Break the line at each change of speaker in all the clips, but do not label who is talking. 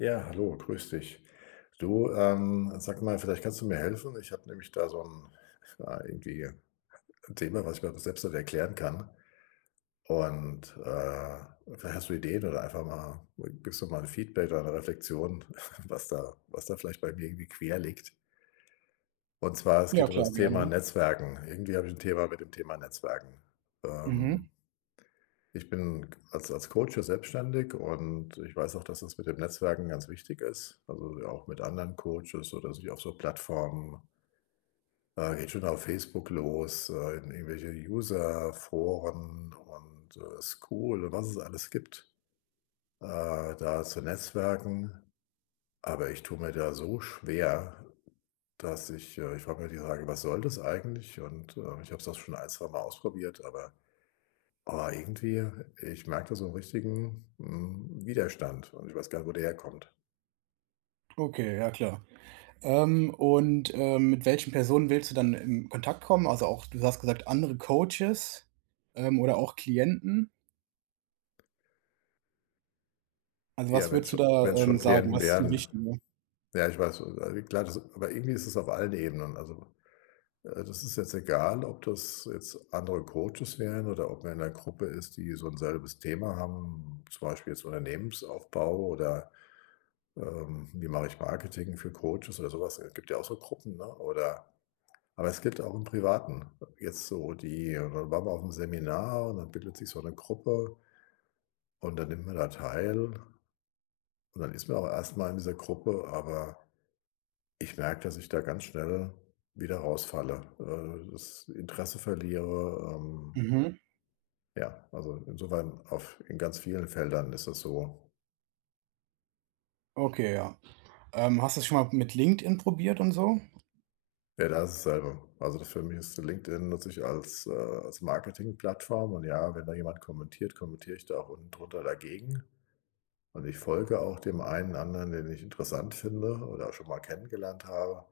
Ja, hallo, grüße dich. Du, ähm, sag mal, vielleicht kannst du mir helfen. Ich habe nämlich da so ’n ja, irgendwie ’n Thema, was ich mir einfach selbst nicht erklären kann. Und, äh, vielleicht hast du Ideen oder einfach mal gibst du mal ’n Feedback oder ’ne Reflexion, was da was da vielleicht bei mir irgendwie quer liegt. Und zwar, es
Ja
geht um das
klar,
Thema
gerne.
Netzwerken. Irgendwie habe ich ’n Thema mit dem Thema Netzwerken,
Mhm.
ähm Ich bin k als als Coach ja selbstständig und ich weiß auch, dass das mit den Netzwerken ganz wichtig ist. Also, ja auch mit anderen Coaches oder sich auf so Plattformen äh, geht schon auf Facebook los, äh, in irgendwelche User-Foren und, äh, School, was es alles gibt, äh, da zu netzwerken. Aber ich tue mir da so schwer, dass ich äh, ich frage mir die Frage: „Was soll das eigentlich?“ und, äh, ich habe es auch schon 1, zweimal ausprobiert, aber aber irgendwie, ich merke da so ’n richtigen, hm, Widerstand und ich weiß gar nicht, wo der herkommt.
Okay, ja klar. Ähm, und, ähm, mit welchen Personen willst du dann in Kontakt kommen? Also, auch, du hast gesagt: „Andere Coaches“, ähm, oder auch Klienten? Also,
Ja,
was
wenn's
würdest du
schon
da,
wenn's
ähm,
schon
sagen?
Klienten
Was ist dir
wären.
wichtiger?
Ja, ich weiß, äh, wie klar das aber irgendwie ist es auf allen Ebenen, also, äh, das ist jetzt egal, ob das jetzt andere Coaches wären oder ob man in 'ner Gruppe ist, die so 'n selbes Thema haben, zum Beispiel jetzt „Unternehmensaufbau“ oder, ähm, „Wie mache ich Marketing für Coaches“ oder so was. Äh, gibt ja auch so Gruppen, ne? Oder aber es gibt auch 'n Privaten, jetzt so die da waren wir mal aufm Seminar und dann bildet sich so 'ne Gruppe und dann nimmt man da teil. Und dann ist man auch erst mal in dieser Gruppe, aber ich merke, dass ich da ganz schnell wieder rausfalle, äh, das Interesse verliere, ähm
Mhm.
ja, also, insofern auf in ganz vielen Feldern ist das so.
Okay, ja. Ähm, hast du das schon mal mit LinkedIn probiert und so?
Ja, da ist es dasselbe. Also, das für mich ist LinkedIn nutze ich als, äh als Marketingplattform. Und ja, wenn da jemand kommentiert, kommentiere ich da auch unten drunter dagegen. Und ich folge auch dem einen anderen, den ich interessant finde oder schon mal kennengelernt habe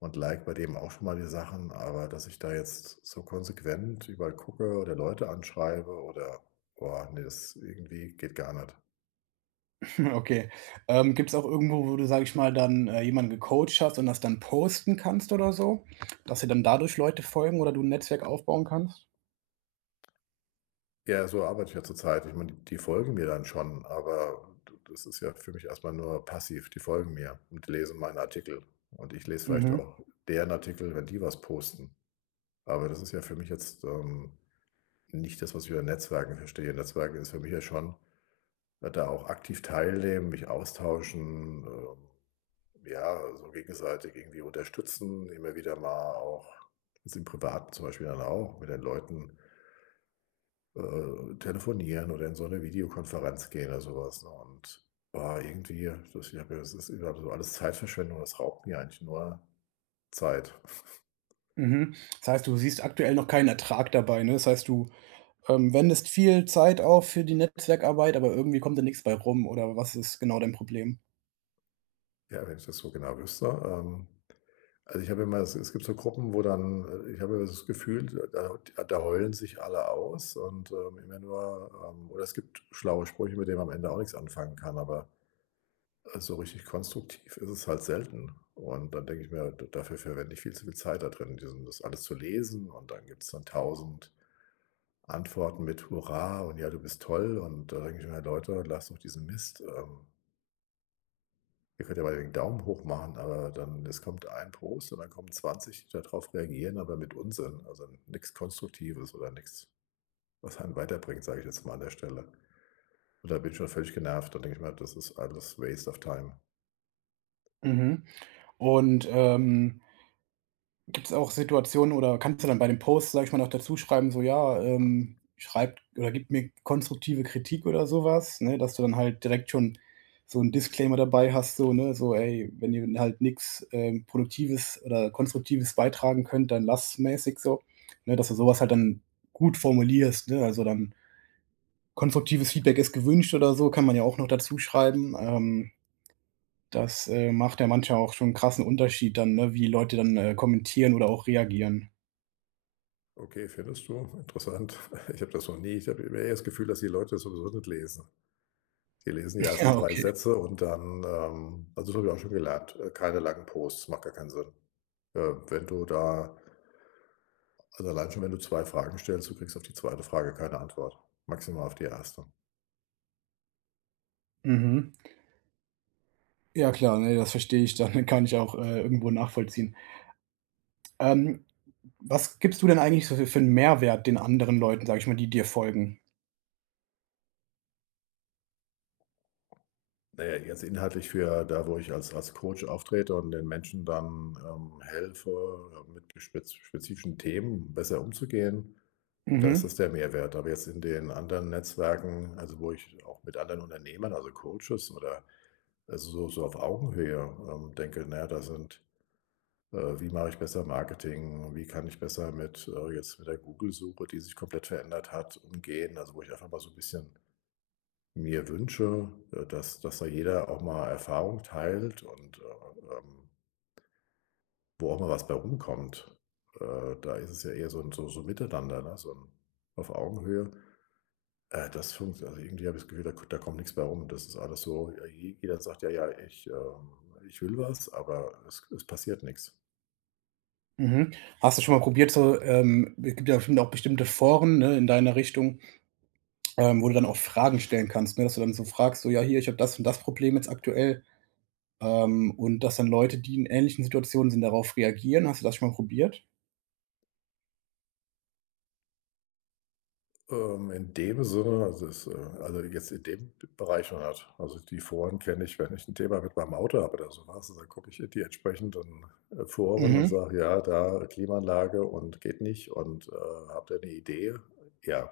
und like bei dem auch schon mal die Sachen. Aber dass ich da jetzt so konsequent überall gucke oder Leute anschreibe, oder boah, ne, das, irgendwie, geht gar nicht.
Okay, ähm, gibt's auch irgendwo, wo du, sage ich mal, dann, äh, jemanden gecoacht hast und das dann posten kannst oder so, dass dir dann dadurch Leute folgen oder du 'n Netzwerk aufbauen kannst?
Ja, so arbeite ich ja zurzeit. Ich meine, d die folgen mir dann schon, aber d das ist ja für mich erst mal nur passiv. Die folgen mir und die lesen meinen Artikel. Und ich lese vielleicht
Mhm.
auch deren Artikel, wenn die was posten. Aber das ist ja für mich jetzt, ähm, nicht das, was ich über Netzwerken verstehe. Netzwerken ist für mich ja schon, da auch aktiv teilnehmen, mich austauschen, ähm, ja, so gegenseitig irgendwie unterstützen, immer wieder mal auch ist im Privaten zum Beispiel dann auch, mit den Leuten äh, telefonieren oder in so 'ne Videokonferenz gehen oder so was, ne? Und, ah, irgendwie [unintelligible] ich habe mir das ist, äh, grade so alles Zeitverschwendung, es raubt mir eigentlich nur Zeit.
Mhm, das heißt, du siehst aktuell noch keinen Ertrag dabei, ne? Das heißt, du ähm, wendest viel Zeit auf für die Netzwerkarbeit, aber irgendwie kommt da nix bei rum oder was ist genau dein Problem?
Ja, wenn ich das so genau wüsste, ähm. Also, ich habe immer es es gibt so Gruppen, wo dann äh, ich habe immer das Gefühl, d da d da heulen sich alle aus. Und, ähm, im [unintelligible] oder es gibt schlaue Sprüche, mit denen man am Ende auch nix anfangen kann, aber, äh, so richtig konstruktiv ist es halt selten und dann denke ich mir: „Da dafür verwende ich viel zu viel Zeit da drin, diesen das alles zu lesen“ und dann gibt’s dann 1.000 Antworten mit „Hurra und ja, du bist toll“ und, äh, da denke ich mir: „Leute, lasst doch diesen Mist, ähm“ „ihr könnt ja mal den Daumen hoch machen”, aber dann es kommt 1 Post und dann kommen 20, die da drauf reagieren, aber mit Unsinn, also, n nix Konstruktives oder nix, was einen weiterbringt, sage ich jetzt mal an der Stelle. Und da bin ich schon völlig genervt. Dann denke ich mir halt: „Das ist alles waste of time.“
Mhm, und, ähm gibt’s auch Situationen oder kannst du dann bei dem Post, sage ich mal, noch dazuschreiben: „So, ja, ähm, schreibt oder gibt mir konstruktive Kritik”, oder sowas, ne, dass du dann halt direkt schon so 'n Disclaimer dabei hast, so, ne, so: „Ey, wenn ihr halt nix, ähm, Produktives oder Konstruktives beitragen könnt, dann lasst's”, mäßig so, ne, dass du so was halt dann gut formulierst, ne? Also, dann „konstruktives Feedback ist gewünscht” oder so, kann man ja auch noch dazu schreiben, ähm. Das, äh, macht ja manchmal auch schon 'n krassen Unterschied dann, ne, wie Leute dann, äh, kommentieren oder auch reagieren.
Okay, findest du? Interessant. Ich habe das noch nie ich habe immer eher das Gefühl, dass die Leute das sowieso nicht lesen. Die lesen die ersten
Ja,
3
okay.
Sätze und dann ähm, also, das habe ich auch schon gelernt, äh, keine langen Posts, macht gar keinen Sinn. Ähm, wenn du da also, allein schon wenn du 2 Fragen stellst, du kriegst auf die 2. Frage keine Antwort, maximal auf die 1.
Mhm. Ja klar, ne, das verstehe ich dann, kann ich auch, äh, irgendwo nachvollziehen. Ähm, was gibst du denn eigentlich so für für 'n Mehrwert den anderen Leuten, sage ich mal, die dir folgen?
Na ja, jetzt inhaltlich für da, wo ich als als Coach auftrete und den Menschen dann ähm, helfe, mit gespez spezifischen Themen besser umzugehen, äh, da ist
Mhm.
das der Mehrwert, aber jetzt in den anderen Netzwerken, also, wo ich auch mit anderen Unternehmern, also, Coaches oder so so auf Augenhöhe, ähm, denke: „Na ja, da sind äh, wie mache ich besser Marketing? Wie kann ich besser mit äh, jetzt mit der Google-Suche, die sich komplett verändert hat, umgehen?“ Also, wo ich einfach mal so 'n bisschen mir wünsche, äh, dass dass da jeder auch mal Erfahrung teilt und äh, ähm wo auch mal was bei rumkommt. Äh, da ist es ja eher so ’n so so Miteinander, ne, so 'n auf Augenhöhe, äh, das funkt also, irgendwie habe ich das Gefühl, da k da kommt nix bei rum. Das ist alles so ja, je jeder sagt: „Ja, ja, ich ähm, ich will was“, aber es es passiert nix.
Mhm, hast du schon mal probiert, so ähm es gibt ja noch bestimmte Foren, ne, in deiner Richtung, ähm, wo du dann auch Fragen stellen kannst, ne, das du dann so fragst so: „Ja, hier, ich habe das und das Problem jetzt aktuell“, ähm, und dass dann Leute, die in ähnlichen Situationen sind, darauf reagieren, hast du das schon mal probiert?
Ähm, in dem Sinne, also, ist äh, also, jetzt in dem Bereich noch nicht. Also, die Foren kenne ich, wenn ich 'n Thema mit meinem Auto habe oder so was, also, da gucke ich die entsprechenden, äh, Foren und
Mhm.
sage: „Ja, da Klimaanlage und geht nicht und, äh, habt ihr 'ne Idee.” Ja,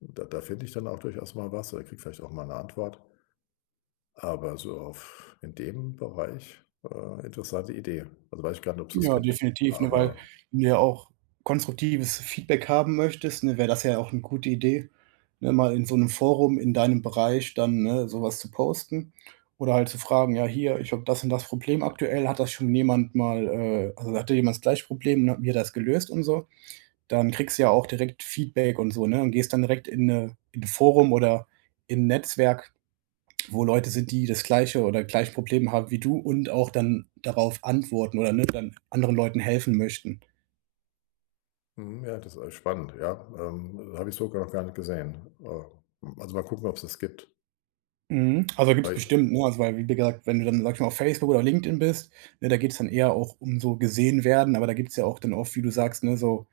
da da finde ich dann auch durchaus mal was oder kriege vielleicht auch mal 'ne Antwort. Aber so auf in dem Bereich, äh, interessante Idee, also, weiß ich gar nicht, ob's das
Ja,
gibt,
definitiv, ne, weil
aber
du ja auch konstruktives Feedback haben möchtest, ne, wäre das ja auch ne gute Idee, ne, mal in so 'nem Forum in deinem Bereich dann, ne, sowas zu posten oder halt zu fragen: „Ja, hier, ich habe das und das Problem aktuell, hat das schon jemand mal äh, also, hatte jemand das gleiche Problem”, ne, und wie hat er das gelöst und so. Dann kriegst du ja auch direkt Feedback und so, ne, und gehst dann direkt in 'ne in 'n Forum oder in 'n Netzwerk, wo Leute sind, die das gleiche oder gleiche Probleme haben wie du und auch dann darauf antworten oder, ne, dann anderen Leuten helfen möchten.
Mhm, ja, das ist alles spannend, ja, ähm, habe ich so gar noch gar nicht gesehen, äh, hm, also, mal gucken, ob's das gibt.
Mhm, also, gibt’s
Hi.
bestimmt, ne also, wei wie gesagt, wenn du dann, sage ich mal, auf Facebook oder LinkedIn bist, ne, da geht’s dann eher auch um so gesehen werden, aber da gibt’s ja auch dann oft, wie du sagst, ne, so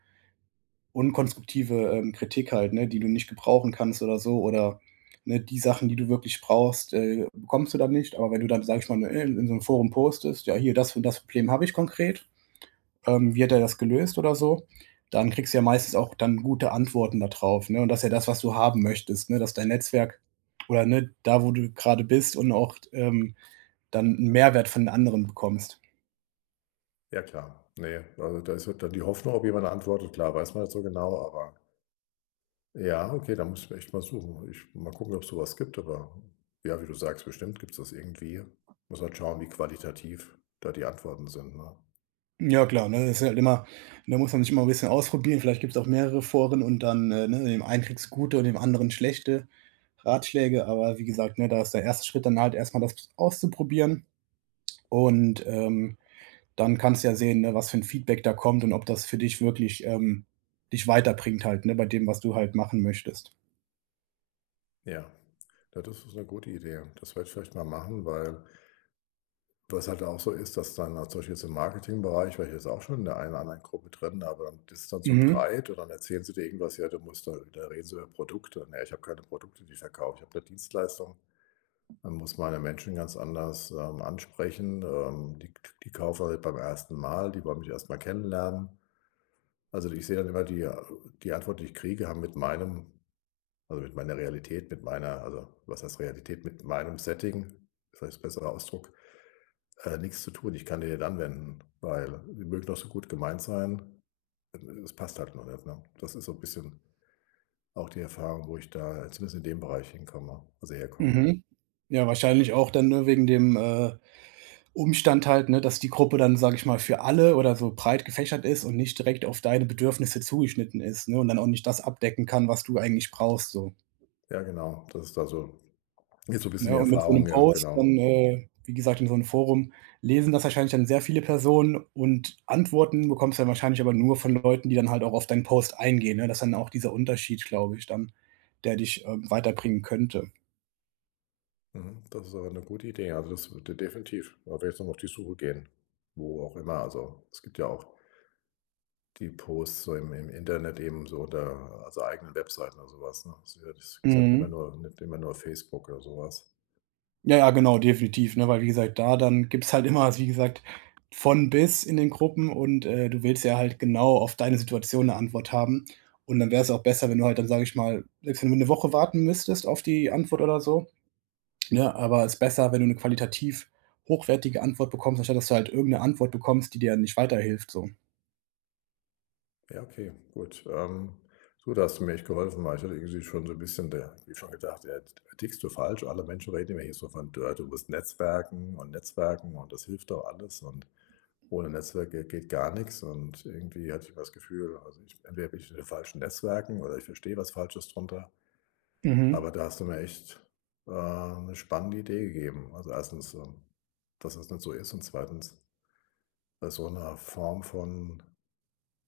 unkonstruktive, ähm, Kritik halt, ne, die du nicht gebrauchen kannst oder so, oder, ne, die Sachen, die du wirklich brauchst, äh, bekommst du dann nicht. Aber wenn du dann, sage ich mal, ne, in so 'nem Forum postest: „Ja, hier, das und das Problem habe ich konkret, ähm, wie hat er das gelöst?“ oder so, dann kriegst du ja meistens auch dann gute Antworten da drauf, ne? Und das ja das, was du haben möchtest, ne, dass dein Netzwerk oder ne, da wo du grade bist und auch t ähm, dann 'n Mehrwert von anderen bekommst.
Ja, klar. Ne, also, da ist halt dann die Hoffnung, ob jemand antwortet, klar, weiß man nicht so genau, aber Ja, okay, da muss ich echt mal suchen. Ich mal gucken, ob's so was gibt, aber, hm, ja, wie du sagst, bestimmt gibt's das irgendwie. Muss halt schauen, wie qualitativ da die Antworten sind, ne?
Hm, ja, klar, ne, das ist halt immer ne, muss man sich immer 'n bisschen ausprobieren, vielleicht gibt's auch mehrere Foren und dann, äh, ne, in dem einem kriegst gute und dem anderen schlechte Ratschläge, aber wie gesagt, ne, da ist der 1. Schritt dann halt erst mal das ps auszuprobieren und, ähm, dann kannst du ja sehen, ne, was für 'n Feedback da kommt und ob das für dich wirklich ähm, dich weiterbringt halt, ne, bei dem, was du halt machen möchtest.
Ja, das ist ist 'ne gute Idee. Das werde ich vielleicht mal machen, weil was halt da auch so ist, dass dann, auch zum Beispiel jetzt im Marketingbereich, war ich jetzt auch schon in der einen oder anderen Gruppe drin, aber das ist dann so
Mhm.
breit und dann erzählen sie dir irgendwas: „Ja du musst da da reden sie über Produkte.“ „Ne, ich habe keine Produkte, die ich verkaufe, ich habe 'ne Dienstleistung.“ Man muss meine Menschen ganz anders, ähm, ansprechen, ähm, die k die kaufen nicht beim 1. Mal, die wollen mich erst mal kennenlernen. Also, d ich sehe dann immer, die a die Antwort, die ich kriege, haben mit meinem also, mit meiner Realität, mit meiner also, was heißt Realität, mit meinem Setting, vielleicht besserer Ausdruck, äh, nix zu tun. Ich kann die nicht anwenden, weil die mögen noch so gut gemeint sein, e es passt halt nur nicht, ne? Das ist so bisschen auch die Erfahrung, wo ich da zumindest in dem Bereich hinkomme also, herkomme.
Mhm, ja, wahrscheinlich auch dann, ne, wegen dem, äh, Umstand halt, ne, dass die Gruppe dann, sage ich mal, für alle oder so breit gefächert ist und nicht direkt auf deine Bedürfnisse zugeschnitten ist, ne? Und dann auch nicht das abdecken kann, was du eigentlich brauchst, so.
Ja, genau. Das ist da so jetzt so bisschen
Ne,
die
und mit so 'nem
Erfahrung, ja,
Post
genau.
dann, äh, wie gesagt, in so 'nem Forum, lesen das wahrscheinlich dann sehr viele Personen und Antworten bekommst du dann wahrscheinlich aber nur von Leuten, die dann halt auch auf deinen Post eingehen, ne, das ist dann auch dieser Unterschied, glaube ich, dann, der dich, ähm, weiterbringen könnte.
Mhm, das ist aber 'ne gute Idee, also, das würde definitiv da werde ich noch auf die Suche gehen, wo auch immer. Also, es gibt ja auch die Posts so im im Internet eben so der, also, eigenen Webseiten oder so was, ne? Ist eher ist ja nicht immer
Mhm.
nur nicht immer nur Facebook oder so was.
Ja, ja, genau, definitiv, ne? Weil wie gesagt, da dann gibt's halt immer, wie gesagt, von bis in den Gruppen und, äh, du willst ja halt genau auf deine Situation 'ne Antwort haben. Und dann wäre es auch besser, wenn du halt dann sage ich mal, selbst wenn du 'ne Woche warten müsstest auf die Antwort oder so, ne, aber ist besser, wenn du 'ne qualitativ hochwertige Antwort bekommst, anstatt, dass du halt irgend 'ne Antwort bekommst, die dir dann nicht weiterhilft, so.
Ja, okay, gut, ähm, so, da hast du mir echt geholfen, weil ich hatte irgendwie schon so 'n bisschen der wie schon gesagt: „Ja, jetzt t tickst du falsch?” Alle Menschen reden immer hier so von: „D du musst netzwerken und netzwerken, und das hilft auch alles. Und ohne Netzwerke geht gar nix“ und irgendwie hatte ich immer das Gefühl, also, ich entweder bin ich in den falschen Netzwerken oder ich verstehe was Falsches drunter.
Mhm.
Aber da hast du mir echt, äh, 'ne spannende Idee gegeben. Also, 1. ähm, dass das nicht so ist, und 2. bei so 'ner Form von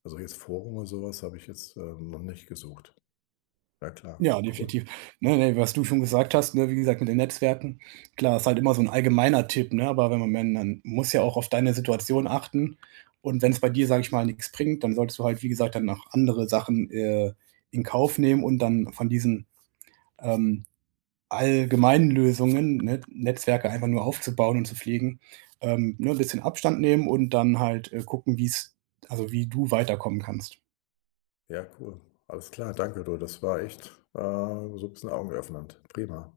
also, jetzt Forum oder so was habe ich jetzt, ähm, noch nicht gesucht. Ja klar,
Ja,
cool.
definitiv. Ne, ne, was du schon gesagt hast, ne, wie gesagt, mit den Netzwerken, klar, ist halt immer so 'n allgemeiner Tipp, ne, aber wenn man wenn, dann muss ja auch auf deine Situation achten und wenn's bei dir, sage ich mal, nix bringt, dann solltest du halt, wie gesagt, dann noch andere Sachen, äh, in Kauf nehmen und dann von diesen, ähm, allgemeinen Lösungen, ne, N Netzwerke einfach nur aufbauen und zu pflegen, ähm, ne, bisschen Abstand nehmen und dann halt, äh, gucken, wie's also, wie du weiterkommen kannst.
Ja, cool. Alles klar, danke du, das war echt, äh, so 'n bisschen augenöffnend. Prima.